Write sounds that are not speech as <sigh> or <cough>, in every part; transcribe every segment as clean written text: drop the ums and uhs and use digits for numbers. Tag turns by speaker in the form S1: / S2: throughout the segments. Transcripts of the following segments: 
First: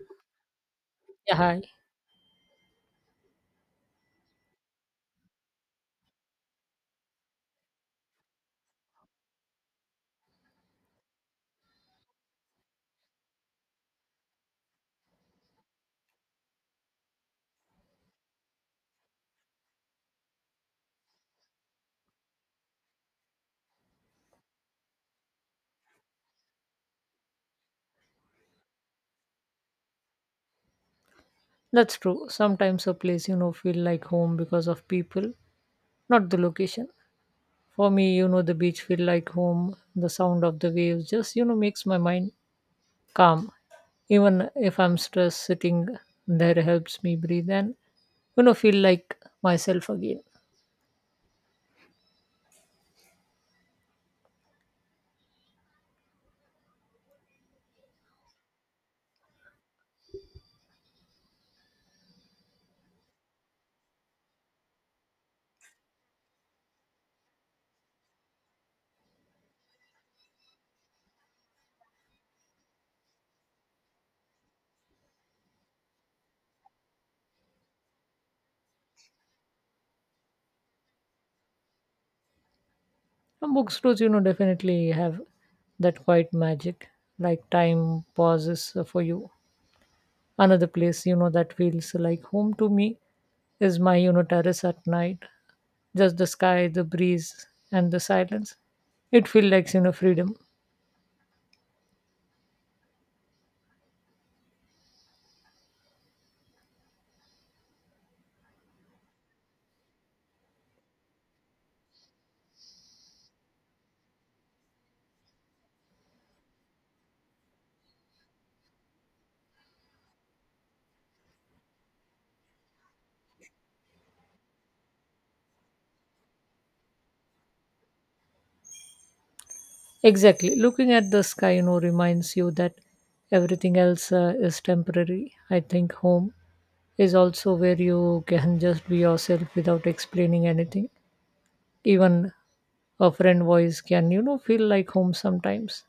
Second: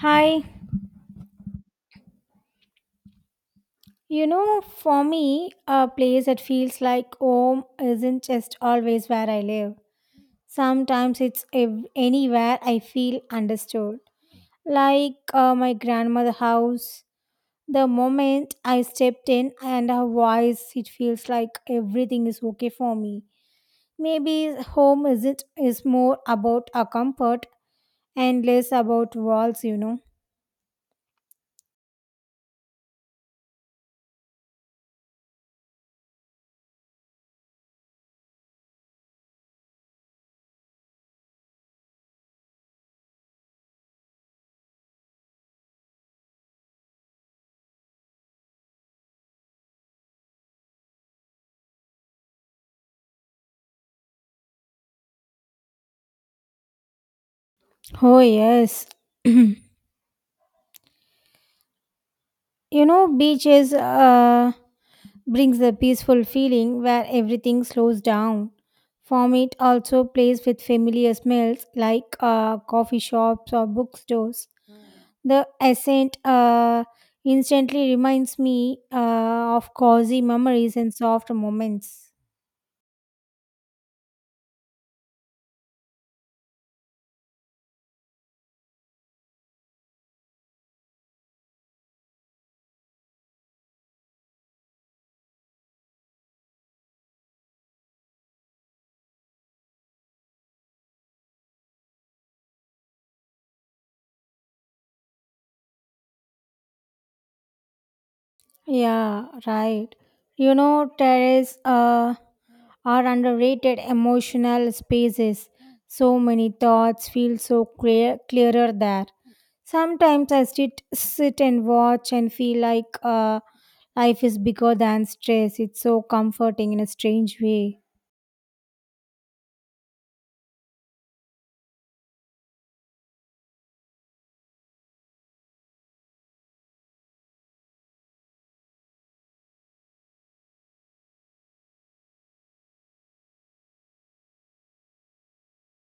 S1: Hi.
S2: Yeah, hi.
S1: You know, for me, a place that feels like home isn't just always where I live. Sometimes anywhere I feel understood. Like my grandmother's house. The moment I stepped in and her voice, it feels like everything is okay for me. Maybe home isn't is more about a comfort and less about walls, you know.
S2: That's true. Sometimes a place, feel like home because of people, not the location. For me, the beach feel like home. The sound of the waves just, makes my mind calm. Even if I'm stressed, sitting there helps me breathe and, feel like myself again.
S1: Oh yes. <clears throat> You know, beaches brings a peaceful feeling where everything slows down. Vomit also plays with familiar smells like coffee shops or bookstores. The scent instantly reminds me of cozy memories and soft moments.
S2: And bookstores, definitely have that quiet magic, like time pauses for you. Another place that feels like home to me is my terrace at night, just the sky, the breeze, and the silence. It feels like freedom.
S1: Yeah, right. You know, terraces are underrated emotional spaces. So many thoughts feel so clearer there. Sometimes I sit and watch and feel like life is bigger than stress. It's so comforting in a strange way.
S2: Exactly. Looking at the sky reminds you that everything else is temporary. I think home is also where you can <laughs> just be yourself without explaining anything. Even a friend voice can feel like home sometimes.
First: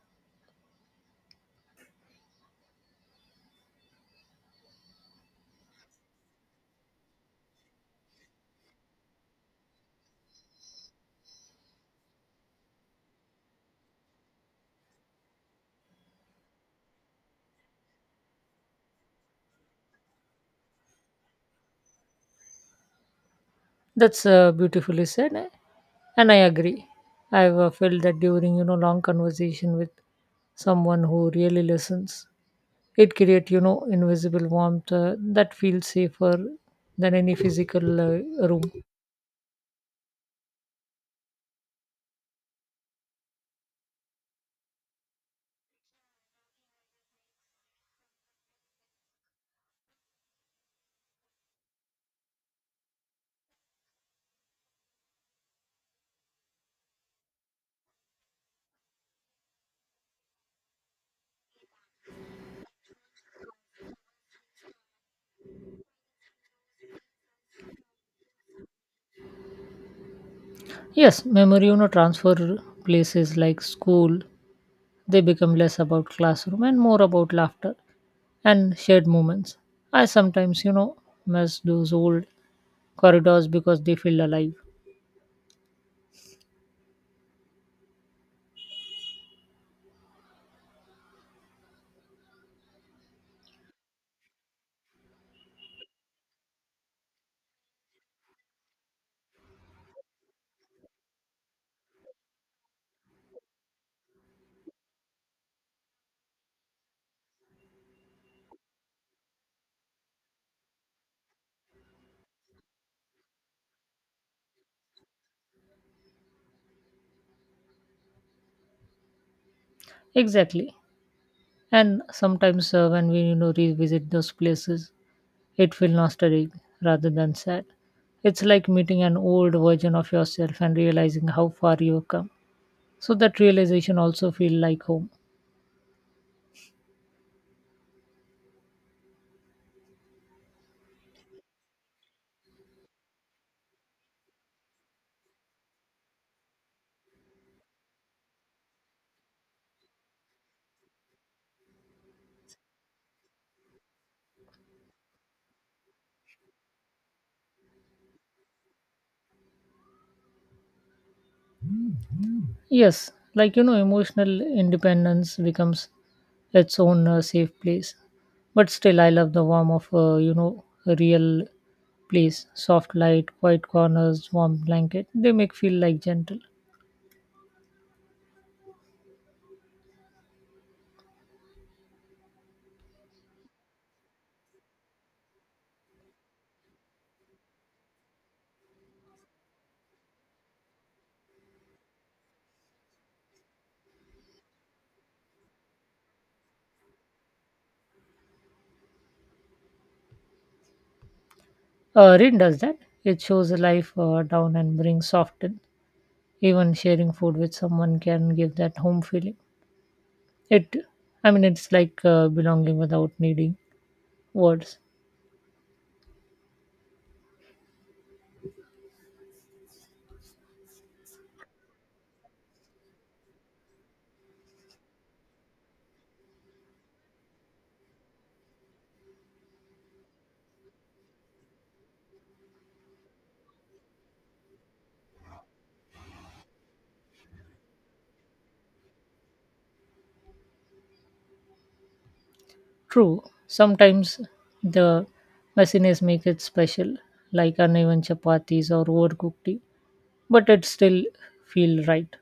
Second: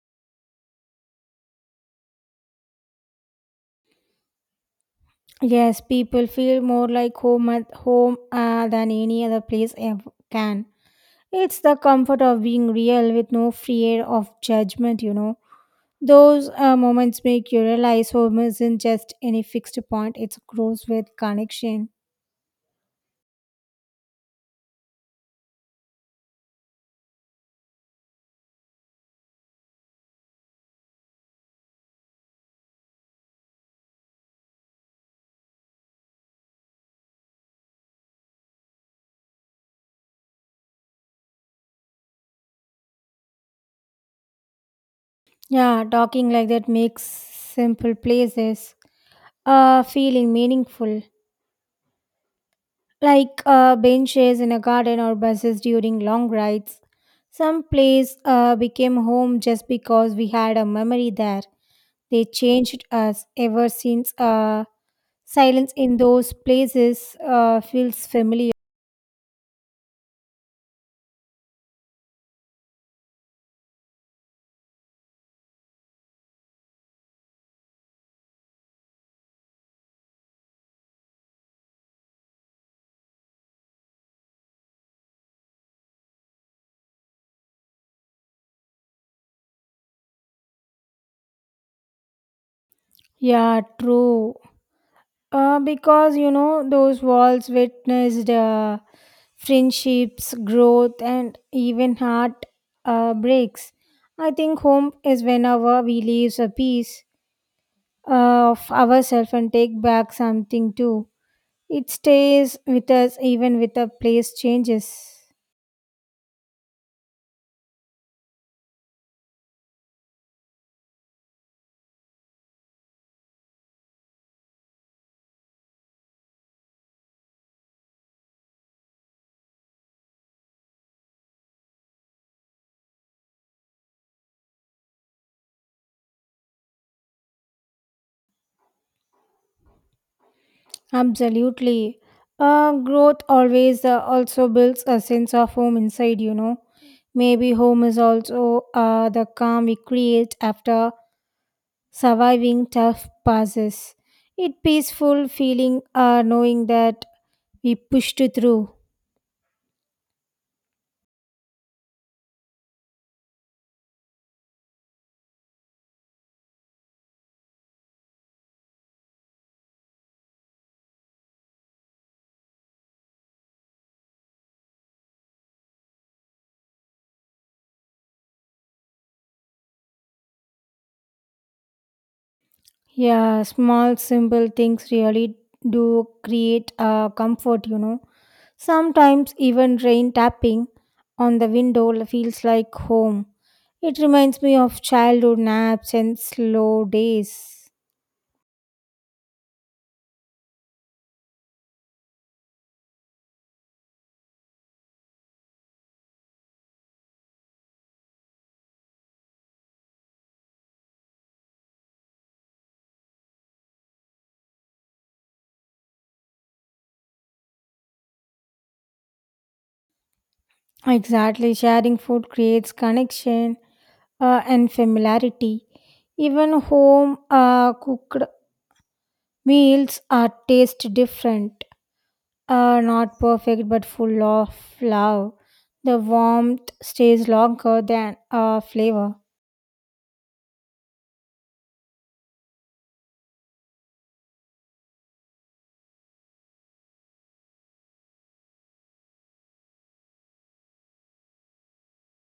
S1: Yes, people feel more like home at home than any other place ever can. It's the comfort of being real with no fear of judgment. You know, those moments make you realize home isn't just any fixed point. It grows with connection.
S2: That's beautifully said, and I agree. I've felt that during long conversation with someone who really listens. It creates invisible warmth that feels safer than any physical room.
S1: Yeah, talking like that makes simple places feeling meaningful, like benches in a garden or buses during long rides. Some place became home just because we had a memory there. They changed us ever since. Silence in those places feels familiar.
S2: Yes, memory transfer places like school. They become less about classroom and more about laughter and shared moments. I sometimes miss those old corridors because they feel alive.
S1: Yeah, true. Because you know those walls witnessed friendships, growth, and even heart breaks. I think home is whenever we leave a piece of ourselves and take back something too. It stays with us even with the place changes.
S2: Exactly. And sometimes when we revisit those places, it feels nostalgic rather than sad. It's like meeting an old version of yourself and realizing how far you've come. So that realization also feel like home.
S1: Absolutely. Growth always also builds a sense of home inside, you know. Maybe home is also the calm we create after surviving tough passes. It peaceful feeling knowing that we pushed through.
S2: Yes, like emotional independence becomes its own safe place. But still, I love the warmth of a real place, soft light, quiet corners, warm blanket. They make feel like gentle.
S1: Yeah, small simple things really do create comfort, you know. Sometimes even rain tapping on the window feels like home. It reminds me of childhood naps and slow days.
S2: Rin does that. It shows life down and brings soft in. Even sharing food with someone can give that home feeling. It, I mean, it's like belonging without needing words.
S1: Exactly, sharing food creates connection and familiarity. Even home cooked meals are taste different, not perfect but full of love. The warmth stays longer than flavor.
S2: True. Sometimes the messiness make it special, like uneven chapatis or overcooked tea, but it still feel right.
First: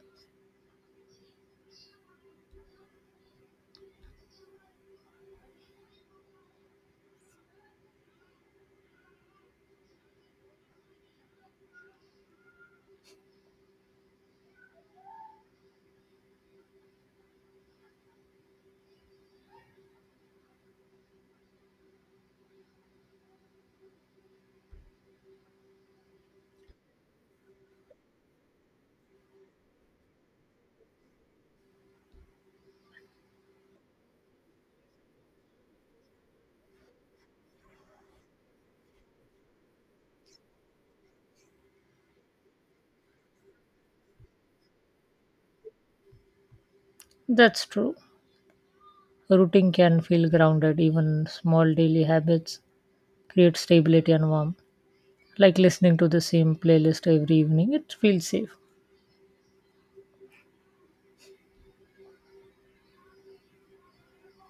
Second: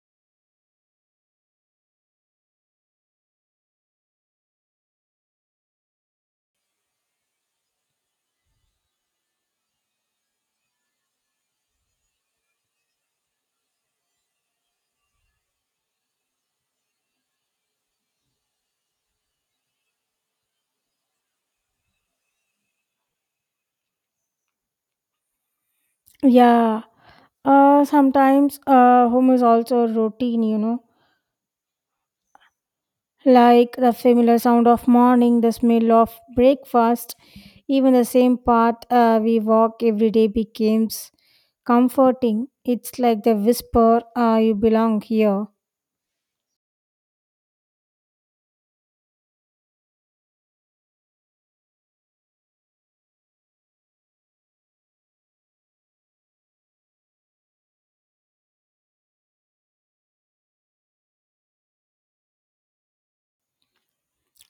S1: Yeah. Sometimes home is also routine, you know, like the familiar sound of morning, the smell of breakfast, even the same path we walk every day becomes comforting. It's like the whisper, you belong here.
S2: That's true. Routine can feel grounded. Even small daily habits create stability and warmth, like listening to the same playlist every evening. It feels safe.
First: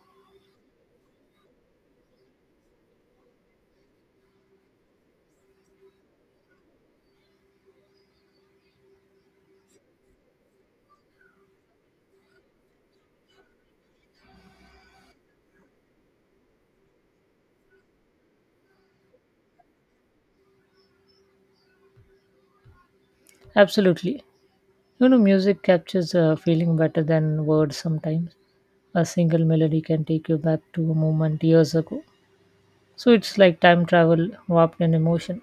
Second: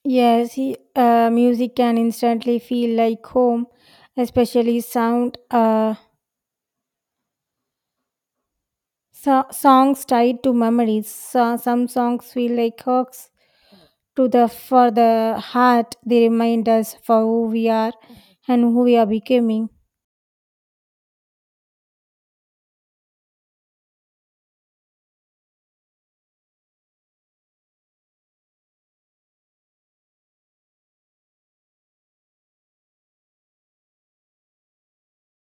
S1: Yes, music can instantly feel like home, especially sound, songs tied to memories. So, some songs feel like hooks to the for the heart. They remind us for who we are and who we are becoming.
S2: Absolutely. Music captures a feeling better than words sometimes. A single melody can take you back to a moment years ago. So it's like time travel warped in emotion.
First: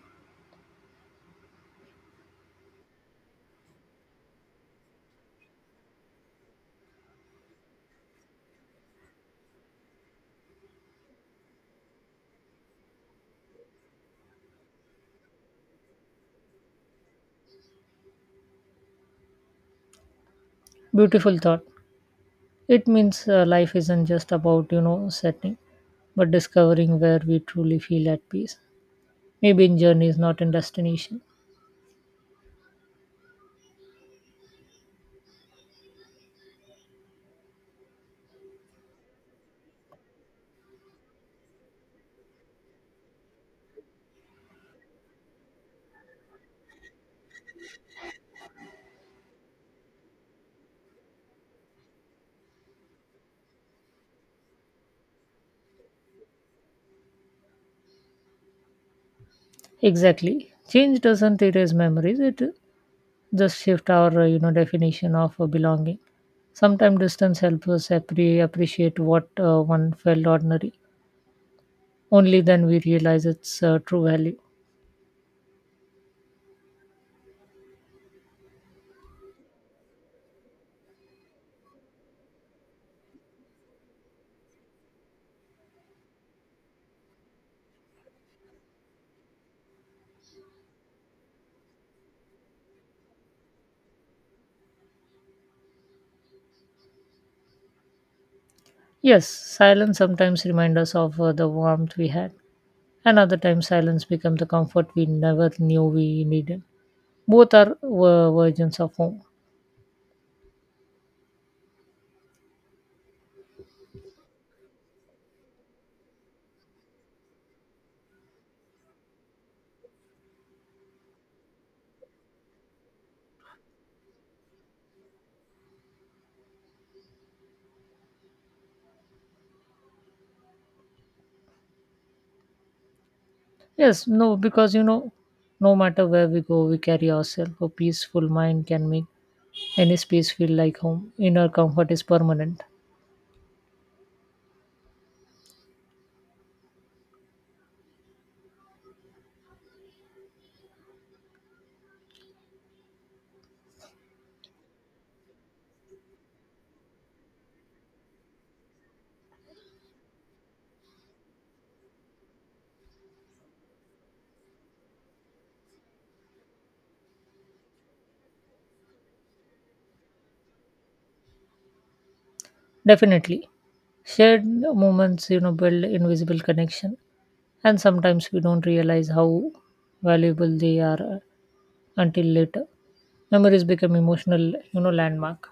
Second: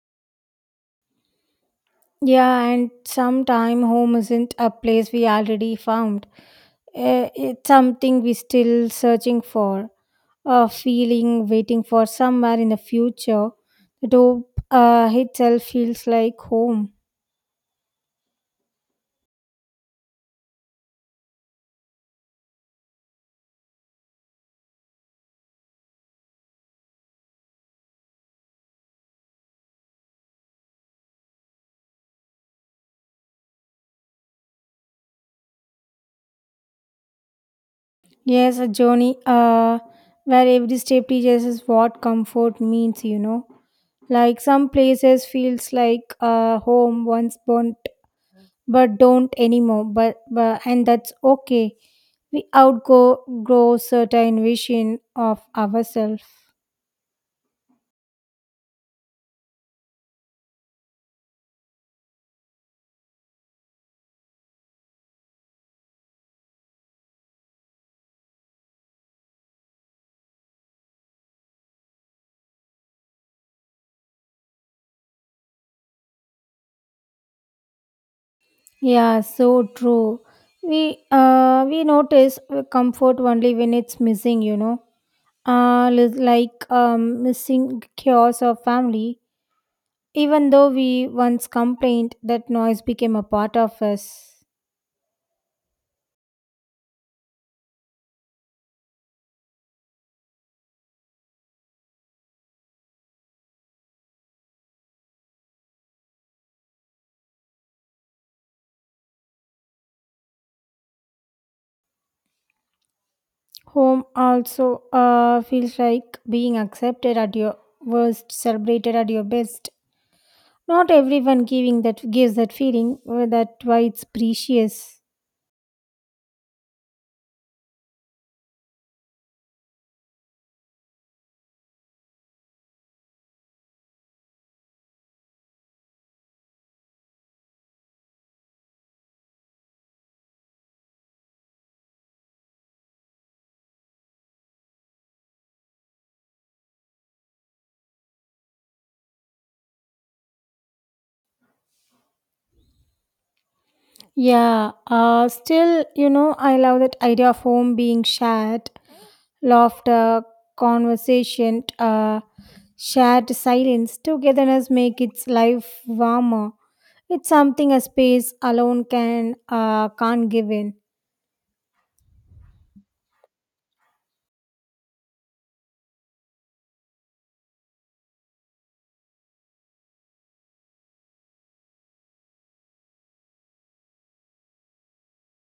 S1: Yeah, and sometime home isn't a place we already found. It's something we still searching for, a feeling waiting for somewhere in the future. That hope itself feels like home.
S2: Beautiful thought. It means life isn't just about, setting, but discovering where we truly feel at peace. Maybe in journeys, not in destination.
S1: Yes, a journey uh, where every step teaches us what comfort means, you know. Like some places feels like home once burnt but don't anymore, but and that's okay. We outgo grow certain vision of ourselves.
S2: Exactly. Change doesn't erase memories, it just shift our definition of belonging. Sometimes distance helps us appreciate what one felt ordinary. Only then we realize its true value.
S1: Yeah, so true. We notice comfort only when it's missing, you know. Like missing chaos or family. Even though we once complained that noise became a part of us.
S2: Yes, silence sometimes reminds us of the warmth we had, and other times silence becomes the comfort we never knew we needed. Both are versions of home.
S1: Home also feels like being accepted at your worst, celebrated at your best. Not everyone giving that gives that feeling. That why it's precious.
S2: Yes, no, because no matter where we go we carry ourselves. A peaceful mind can make any space feel like home. Inner comfort is permanent.
S1: Yeah. Still, you know, I love that idea of home being shared, laughter, conversation, shared silence. Togetherness make its life warmer. It's something a space alone can't give in.
S2: Definitely. Shared moments, build invisible connection, and sometimes we don't realize how valuable they are until later. Memories become emotional, landmark.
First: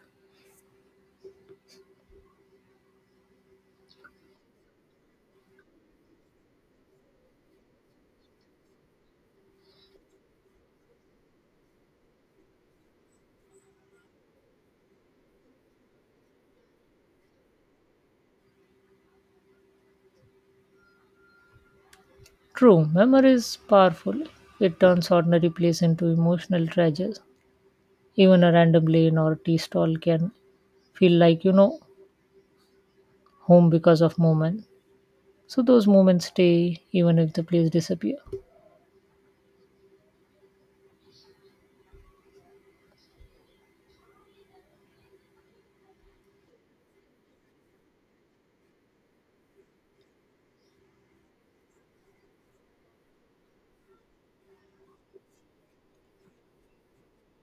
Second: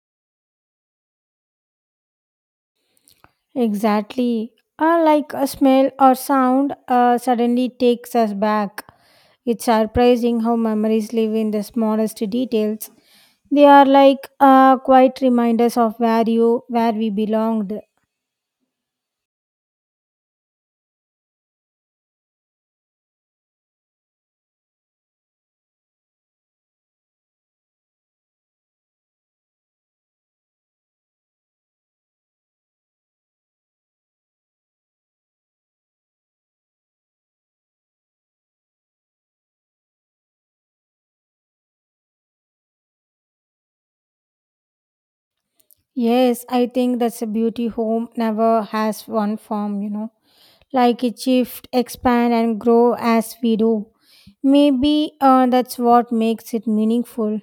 S1: Exactly. Like a smell or sound suddenly takes us back. It's surprising how memories live in the smallest details. They are like quiet reminders of where we belonged.
S2: True, memory is powerful. It turns ordinary place into emotional treasures. Even a random lane or tea stall can feel like, home because of moment. So those moments stay even if the place disappear.
S1: Yes, I think that's a beauty. Home never has one form, you know. Like it shift, expand and grow as we do. Maybe that's what makes it meaningful.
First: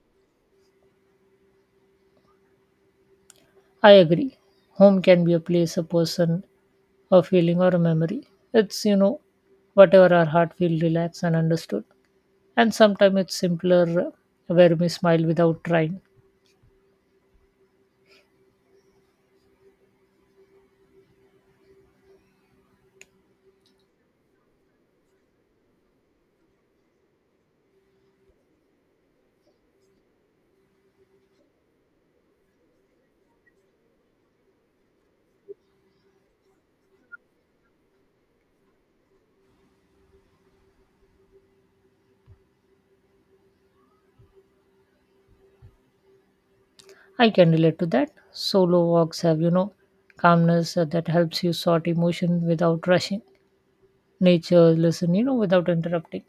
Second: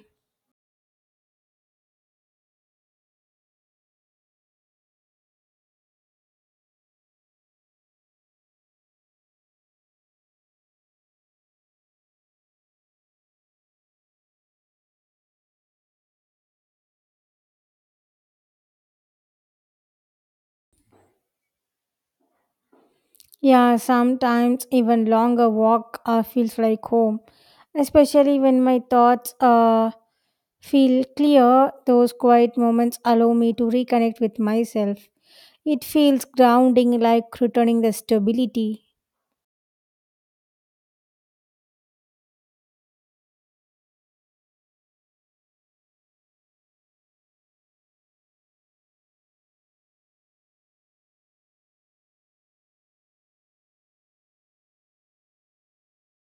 S2: I agree. Home can be a place, a person, a feeling, or a memory. It's whatever our heart feels relaxed and understood. And sometimes it's simpler where we smile without trying.
S1: Yeah, sometimes even longer walk feels like home, especially when my thoughts feel clear. Those quiet moments allow me to reconnect with myself. It feels grounding, like returning the stability.
S2: I can relate to that. Solo walks have, calmness that helps you sort emotion without rushing. Nature, listen, without interrupting.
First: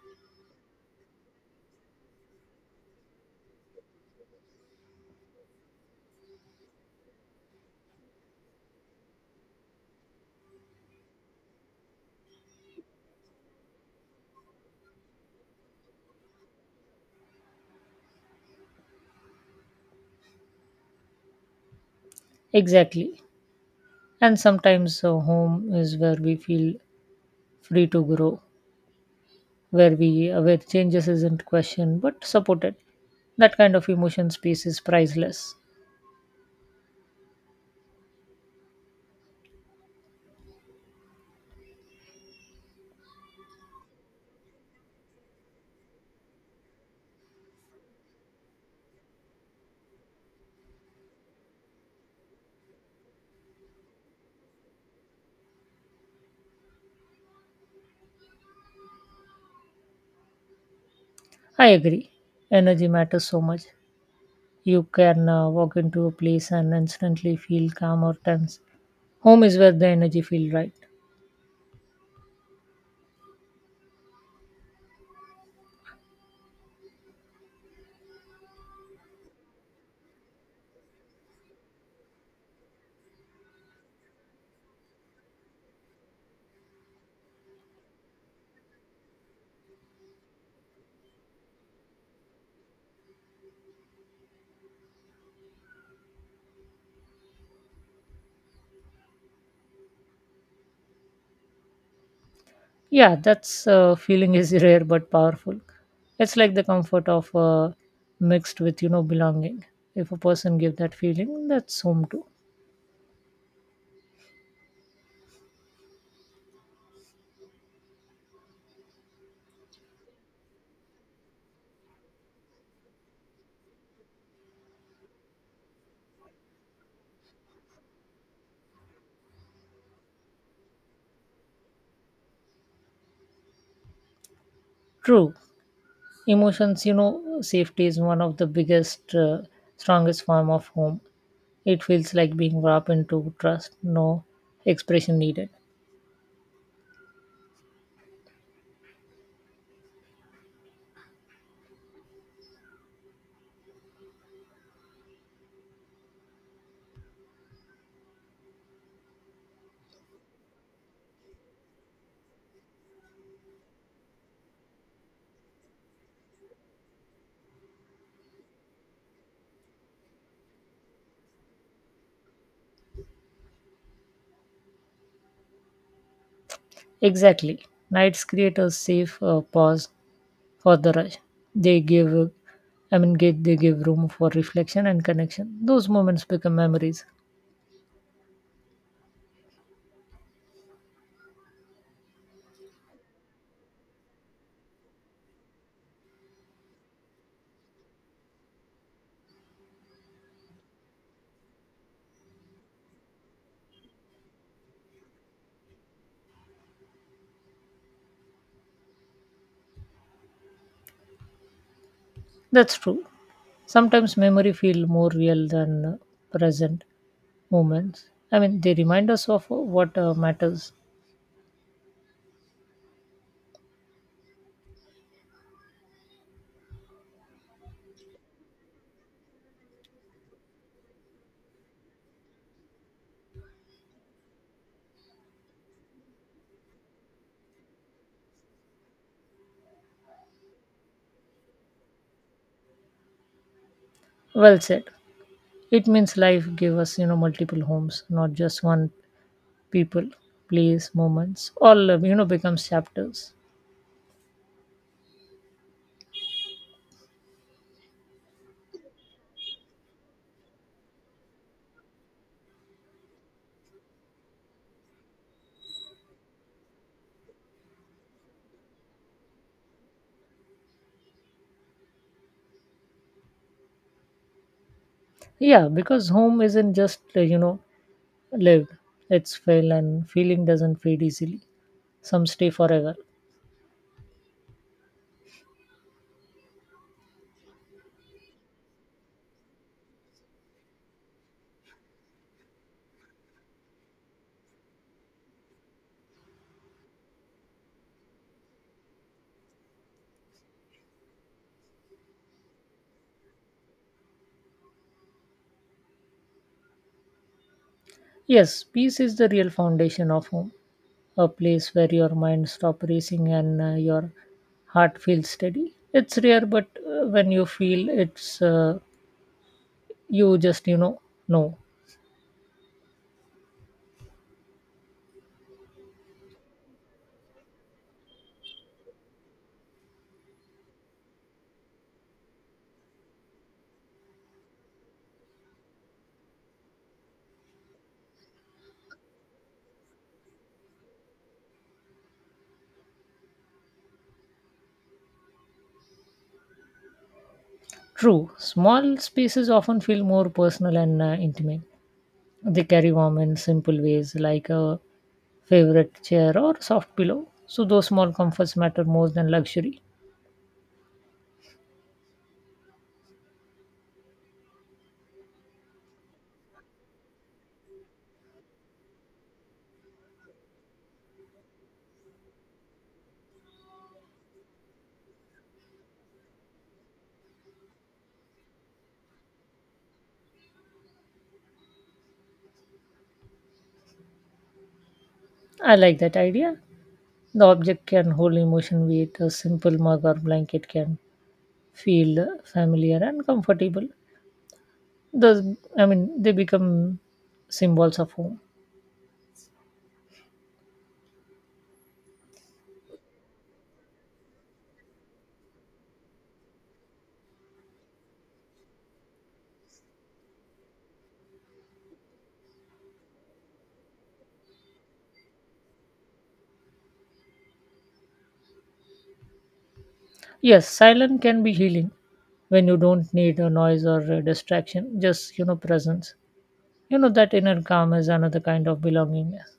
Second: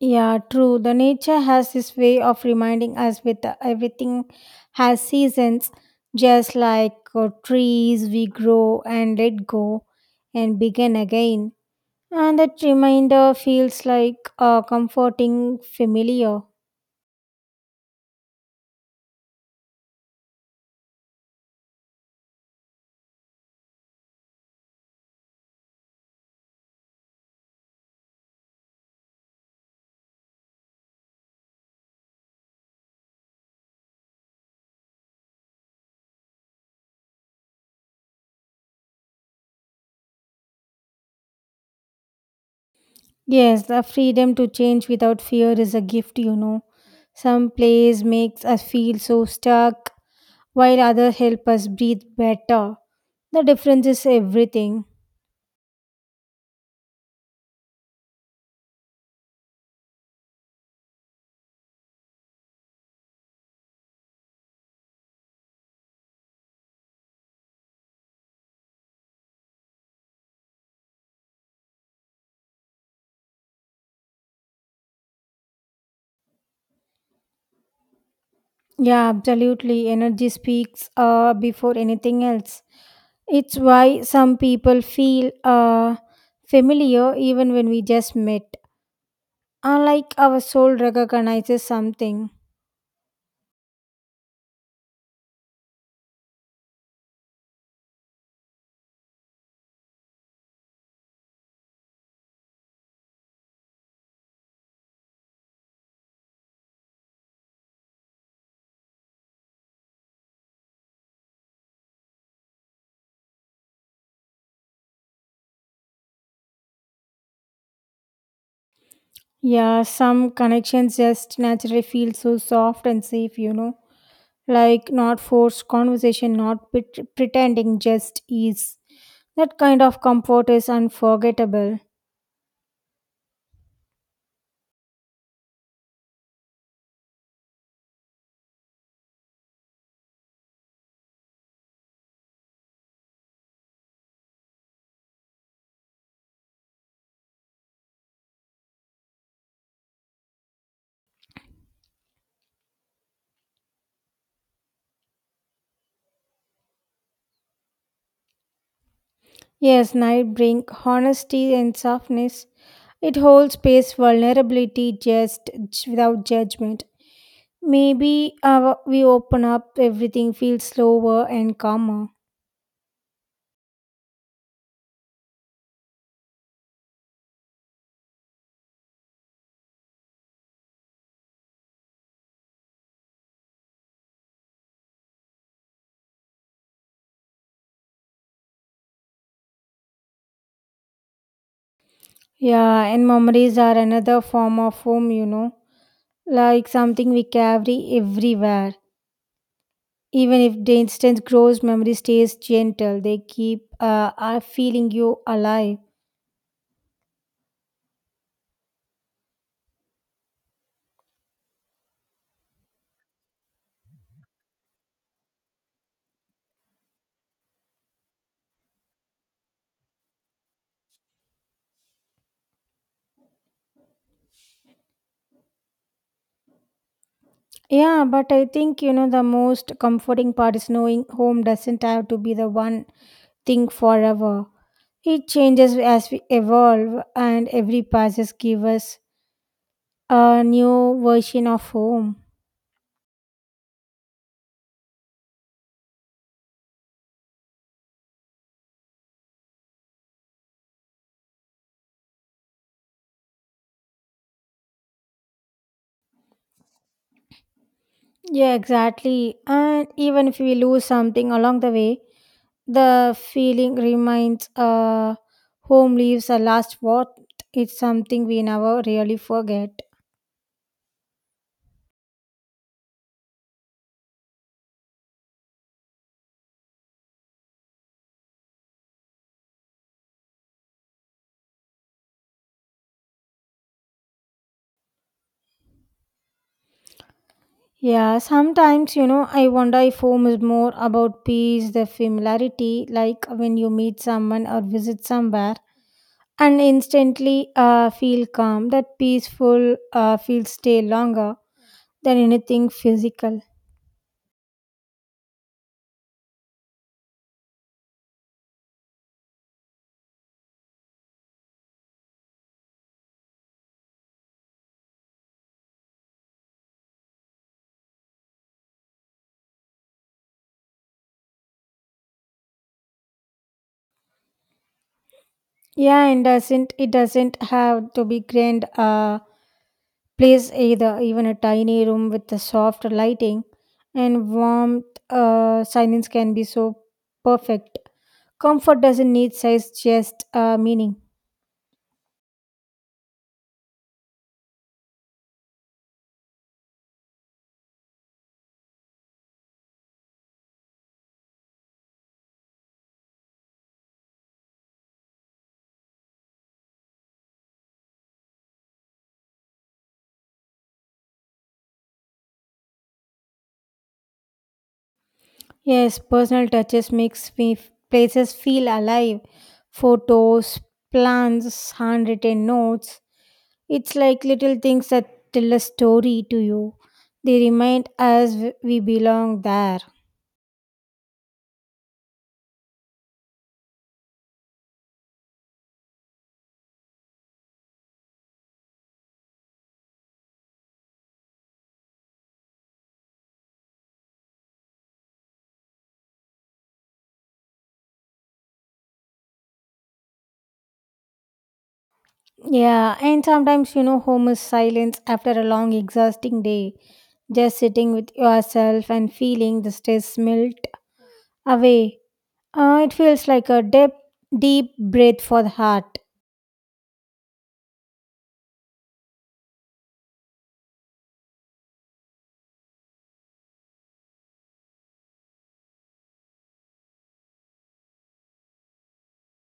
S1: Yeah, true. The nature has this way of reminding us with everything has seasons, just like trees, we grow and let go and begin again. And that reminder feels like a comforting familiar.
S2: Exactly. And sometimes home is where we feel free to grow, where changes isn't questioned but supported. That kind of emotion space is priceless.
S1: Yes, the freedom to change without fear is a gift, you know. Some plays makes us feel so stuck, while others help us breathe better. The difference is everything.
S2: I agree. Energy matters so much. You can walk into a place and instantly feel calm or tense. Home is where the energy feels right.
S1: Yeah, absolutely. Energy speaks before anything else. It's why some people feel familiar even when we just met. Unlike our soul recognizes something.
S2: Yeah, that's feeling is <laughs> rare but powerful. It's like the comfort of mixed with belonging. If a person gives that feeling, that's home too.
S1: Yeah, some connections just naturally feel so soft and safe, you know, like not forced conversation, not pret- pretending, just ease. That kind of comfort is unforgettable.
S2: True. Emotions, safety is one of the biggest, strongest form of home. It feels like being wrapped into trust, no expression needed.
S1: Yes, night bring honesty and softness. It holds space vulnerability without judgment. Maybe our, we open up, everything feels slower and calmer.
S2: Exactly. Nights create a safe pause for the rush. They give, uh, I mean, they give room for reflection and connection. Those moments become memories.
S1: Yeah, and memories are another form of home, you know, like something we carry everywhere. Even if the instant grows, memory stays gentle. They keep are feeling you alive.
S2: That's true. Sometimes memory feel more real than present moments. I mean, they remind us of what matters.
S1: Yeah, but I think you know the most comforting part is knowing home doesn't have to be the one thing forever. It changes as we evolve, and every passes give us a new version of home.
S2: Well said. It means life gave us, multiple homes, not just one. People, place, moments, all becomes chapters.
S1: Yeah, exactly. And even if we lose something along the way, the feeling reminds home leaves a last what. It's something we never really forget.
S2: Yeah, because home isn't just lived; it's felt, and feeling doesn't fade easily. Some stay forever.
S1: Yeah, sometimes, you know, I wonder if home is more about peace, the familiarity, like when you meet someone or visit somewhere and instantly feel calm. That peaceful feels stay longer than anything physical.
S2: Yes, peace is the real foundation of home, a place where your mind stops racing and your heart feels steady. It's rare, but when you feel it's, you just know.
S1: Yeah, and doesn't it doesn't have to be grand place either. Even a tiny room with the soft lighting and warmth silence can be so perfect. Comfort doesn't need size, just meaning.
S2: True, small spaces often feel more personal and intimate. They carry warm in simple ways like a favorite chair or soft pillow. So those small comforts matter more than luxury.
S1: Yes, personal touches makes me places feel alive. Photos, plans, handwritten notes. It's like little things that tell a story to you. They remind us we belong there.
S2: I like that idea. The object can hold emotion weight. A simple mug or blanket can feel familiar and comfortable. Thus, I mean, they become symbols of home.
S1: Yeah, and sometimes, you know, home is silence after a long, exhausting day. Just sitting with yourself and feeling the stress melt away. It feels like a deep, deep breath for the heart.
S2: Yes, silence can be healing when you don't need a noise or a distraction. Just presence. You know that inner calm is another kind of belongingness.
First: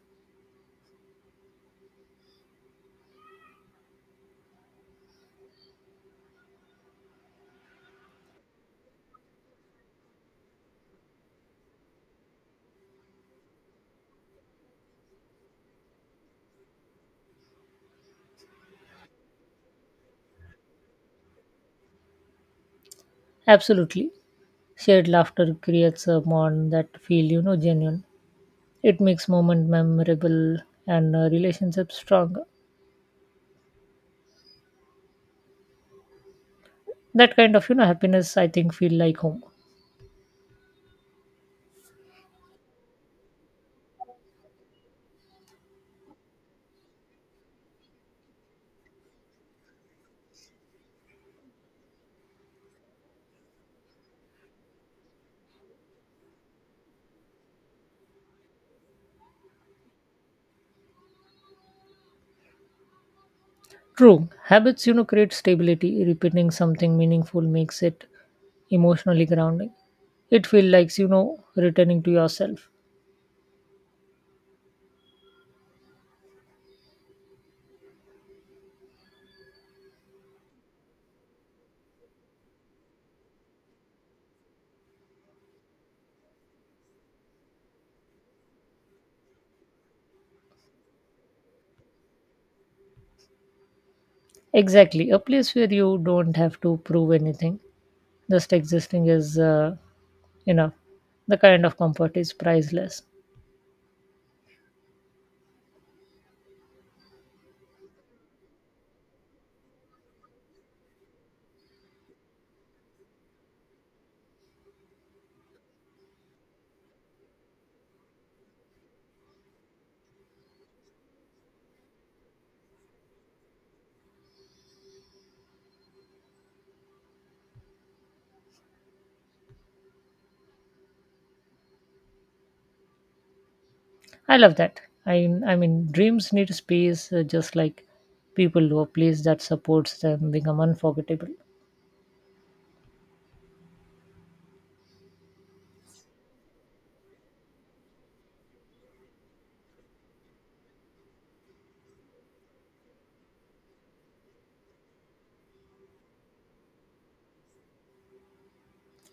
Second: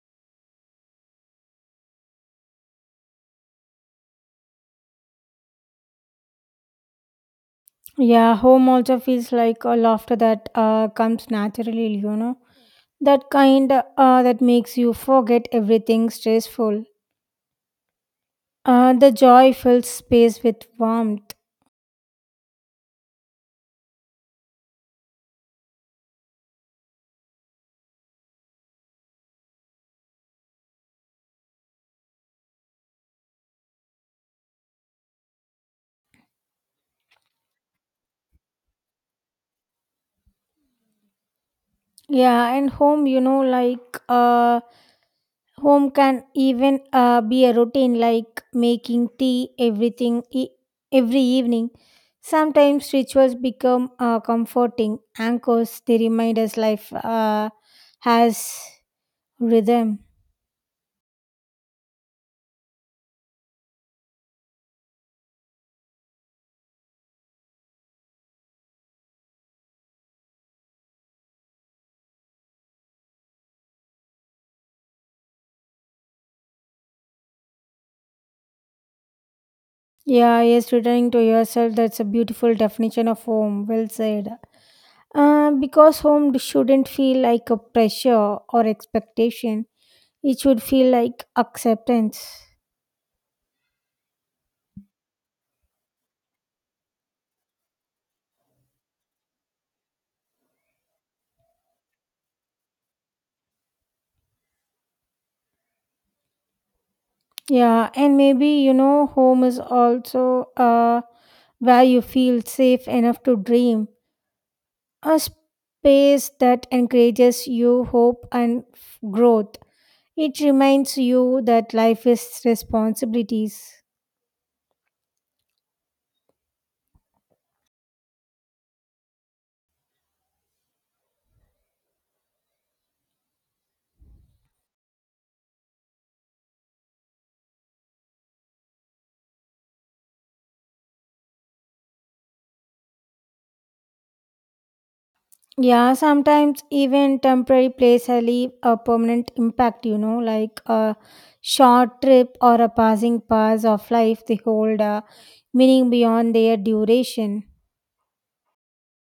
S1: Yeah, home also feels like a laughter that comes naturally, you know. That kind that makes you forget everything stressful. The joy fills space with warmth.
S2: Absolutely. Shared laughter creates a bond that feel, genuine. It makes moment memorable and relationships stronger. That kind of, happiness I think feel like home.
S1: Yeah, and home, you know, home can even be a routine like making tea every evening. Sometimes rituals become comforting anchors. They remind us life has rhythm.
S2: True. Habits, create stability. Repeating something meaningful makes it emotionally grounding. It feels like, returning to yourself.
S1: Yeah, yes, returning to yourself. That's a beautiful definition of home. Well said. Because home shouldn't feel like a pressure or expectation. It should feel like acceptance.
S2: Exactly. A place where you don't have to prove anything. Just existing is enough. The kind of comfort is priceless.
S1: Yeah, and maybe you know, home is also where you feel safe enough to dream, a space that encourages you hope and growth. It reminds you that life is responsibilities.
S2: I love that. I I mean, dreams need space, just like people do. A place that supports them become unforgettable.
S1: Yeah, sometimes even temporary places leave a permanent impact, you know, like a short trip or a passing pass of life. They hold a meaning beyond their duration.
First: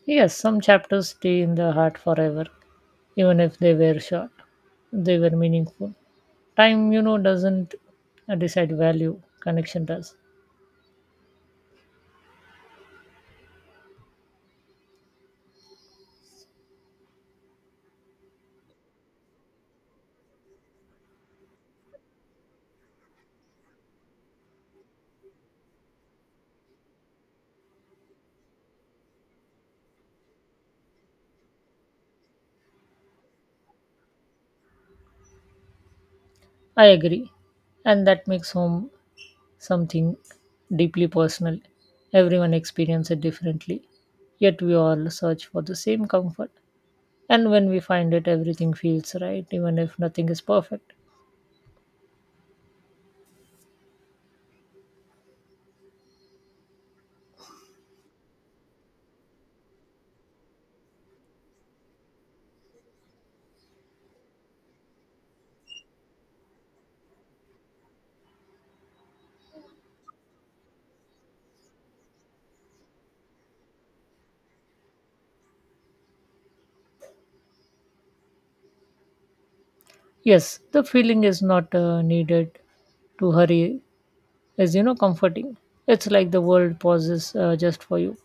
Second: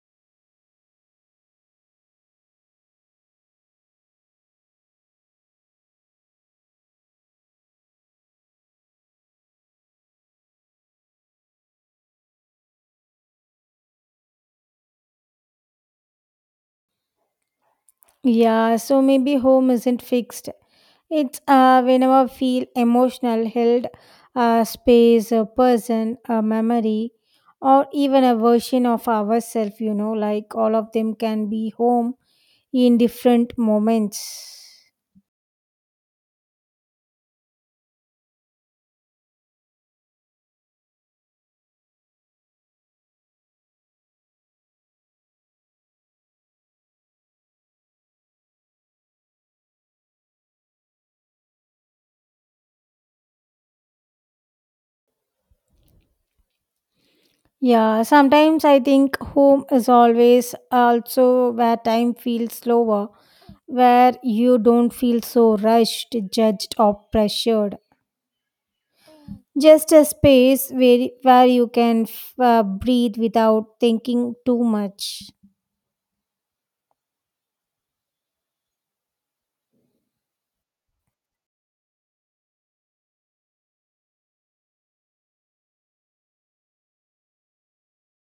S2: Yes, some chapters stay in the heart forever, even if they were short. They were meaningful. Time, doesn't decide value. Connection does.
S1: Yeah, so maybe home isn't fixed. It's whenever I feel emotional, held space, a person, a memory, or even a version of ourselves, you know, like all of them can be home in different moments.
S2: I agree, and that makes home something deeply personal. Everyone experiences it differently, yet we all search for the same comfort. And when we find it, everything feels right, even if nothing is perfect.
S1: Yeah, sometimes I think home is always also where time feels slower, where you don't feel so rushed, judged, or pressured. Just a space where you can breathe without thinking too much.
S2: Yes, the feeling is not needed to hurry, is comforting. It's like the world pauses just for you.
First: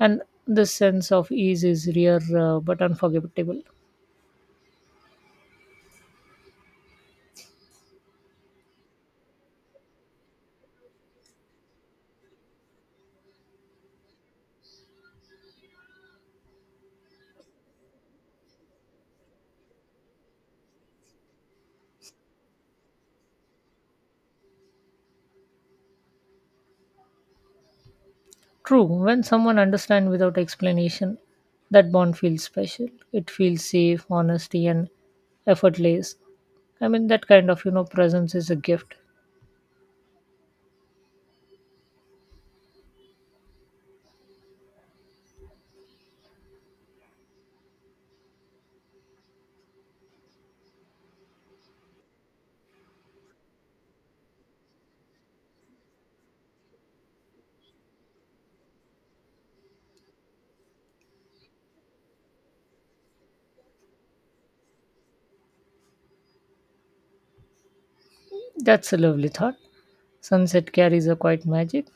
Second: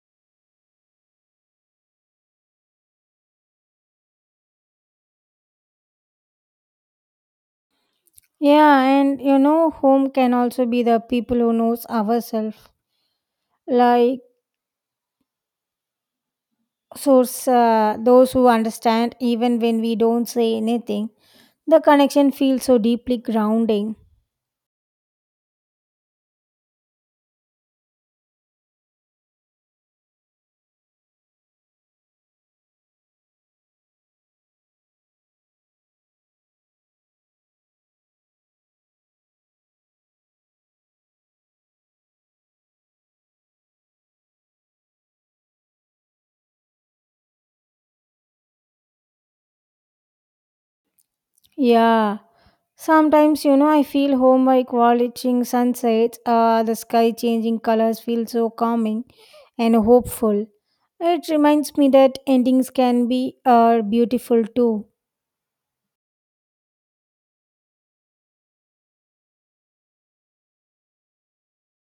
S2: And this sense of ease is rare but unforgettable.
S1: Yeah, and you know, home can also be the people who knows ourselves, like source those who understand even when we don't say anything. The connection feels so deeply grounding.
S2: True, when someone understands without explanation, that bond feels special. It feels safe, honesty, and effortless. I mean, that kind of presence is a gift.
S1: Yeah, sometimes, you know, I feel home by watching sunsets, the sky changing colors feels so calming and hopeful. It reminds me that endings can be beautiful too.
S2: That's a lovely thought. Sunset carries a quiet magic,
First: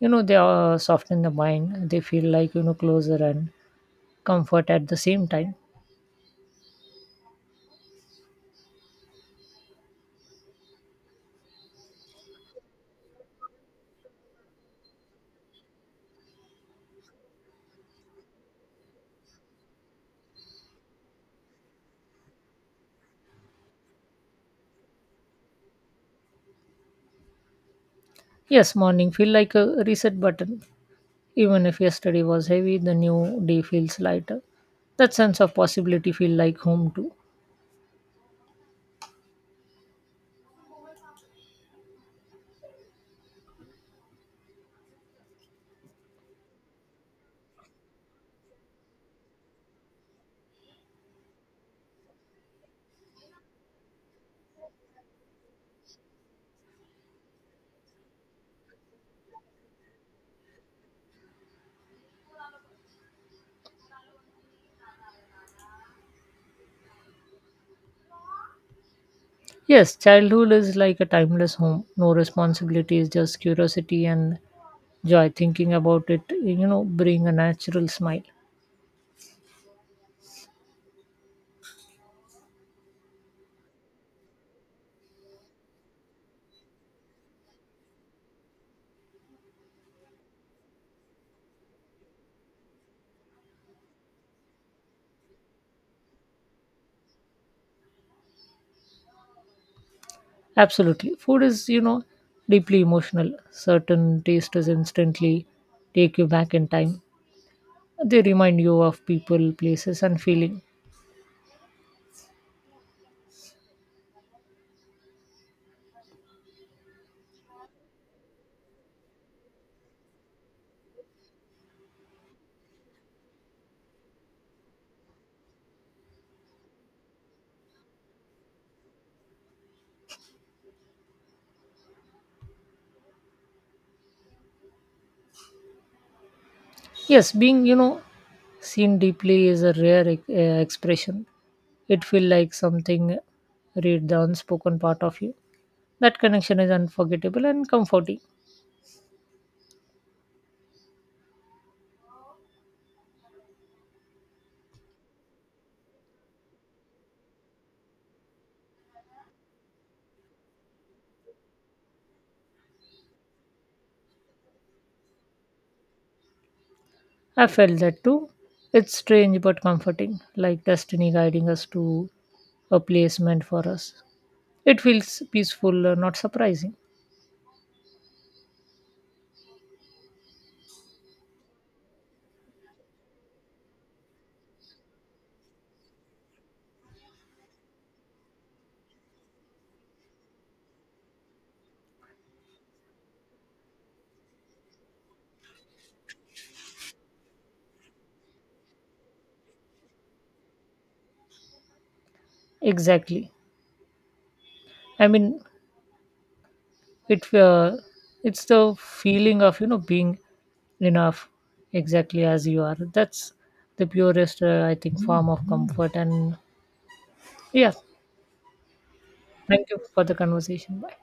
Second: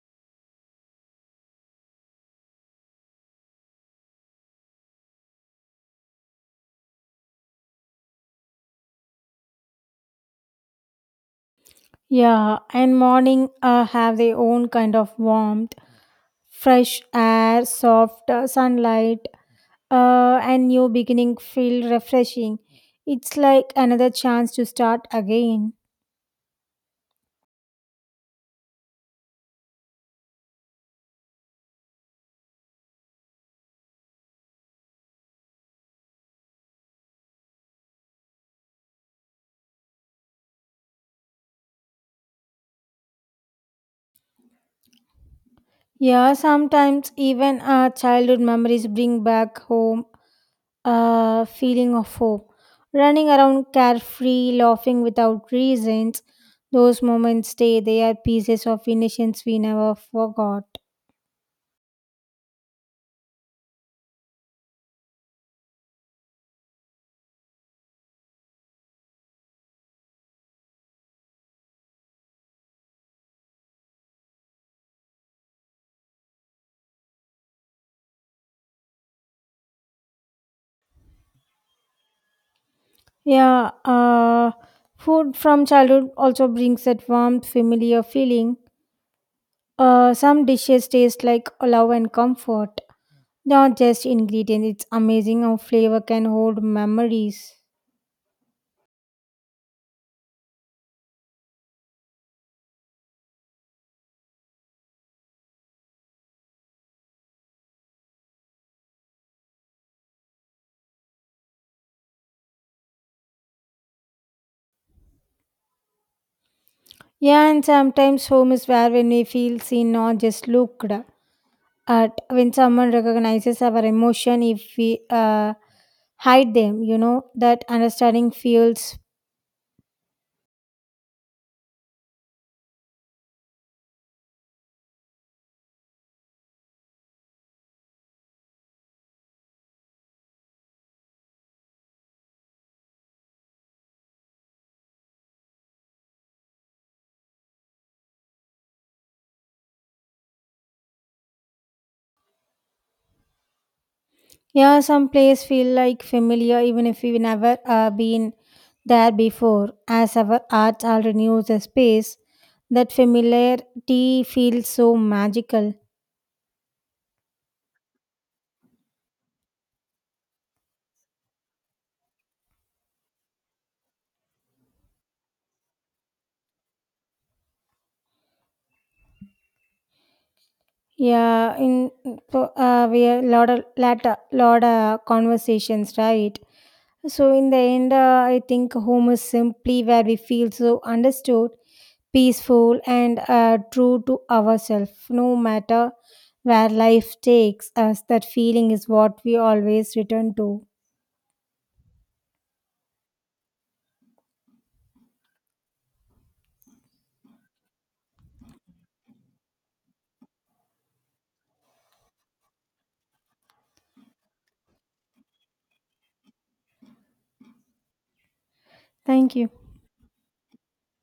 S2: they are soften the mind. They feel like closer and comfort at the same time.
S1: Yeah, and morning have their own kind of warmth, fresh air, soft sunlight, and new beginning feel refreshing. It's like another chance to start again.
S2: Yes, morning feel like a reset button. Even if yesterday was heavy, the new day feels lighter. That sense of possibility feel like home too.
S1: Yeah, sometimes even our childhood memories bring back home a feeling of hope. Running around carefree, laughing without reasons, those moments stay. They are pieces of innocence we never forgot.
S2: Yes, childhood is like a timeless home. No responsibilities, just curiosity and joy. Thinking about it bring a natural smile.
S1: Yeah, food from childhood also brings that warmth, familiar feeling. Some dishes taste like love and comfort, not just ingredients. It's amazing how flavor can hold memories.
S2: Absolutely, food is deeply emotional. Certain taste is instantly take you back in time. They remind you of people, places, and feeling.
S1: Yeah, and sometimes home is where when we feel seen, not just looked. Art, when someone recognizes our emotion, if we hide them, you know, that understanding feels.
S2: Yes, being seen deeply is a rare expression. It feel like something read the unspoken part of you. That connection is unforgettable and comforting.
S1: Yeah, some place feel like familiar even if we've never been there before, as our art already knows the space. That familiarity feels so magical.
S2: I felt that too. It's strange but comforting, like destiny guiding us to a place meant for us. It feels peaceful, not surprising.
S1: Yeah, in so, we have lot of conversations, right? So in the end, I think home is simply where we feel so understood, peaceful and true to ourselves, no matter where life takes us. That feeling is what we always return to.
S2: Exactly. I mean, it uh, it's the feeling of being enough exactly as you are. That's the purest, I think, form of comfort. And yeah.
S1: Thank you.
S2: Thank you for the conversation. Bye.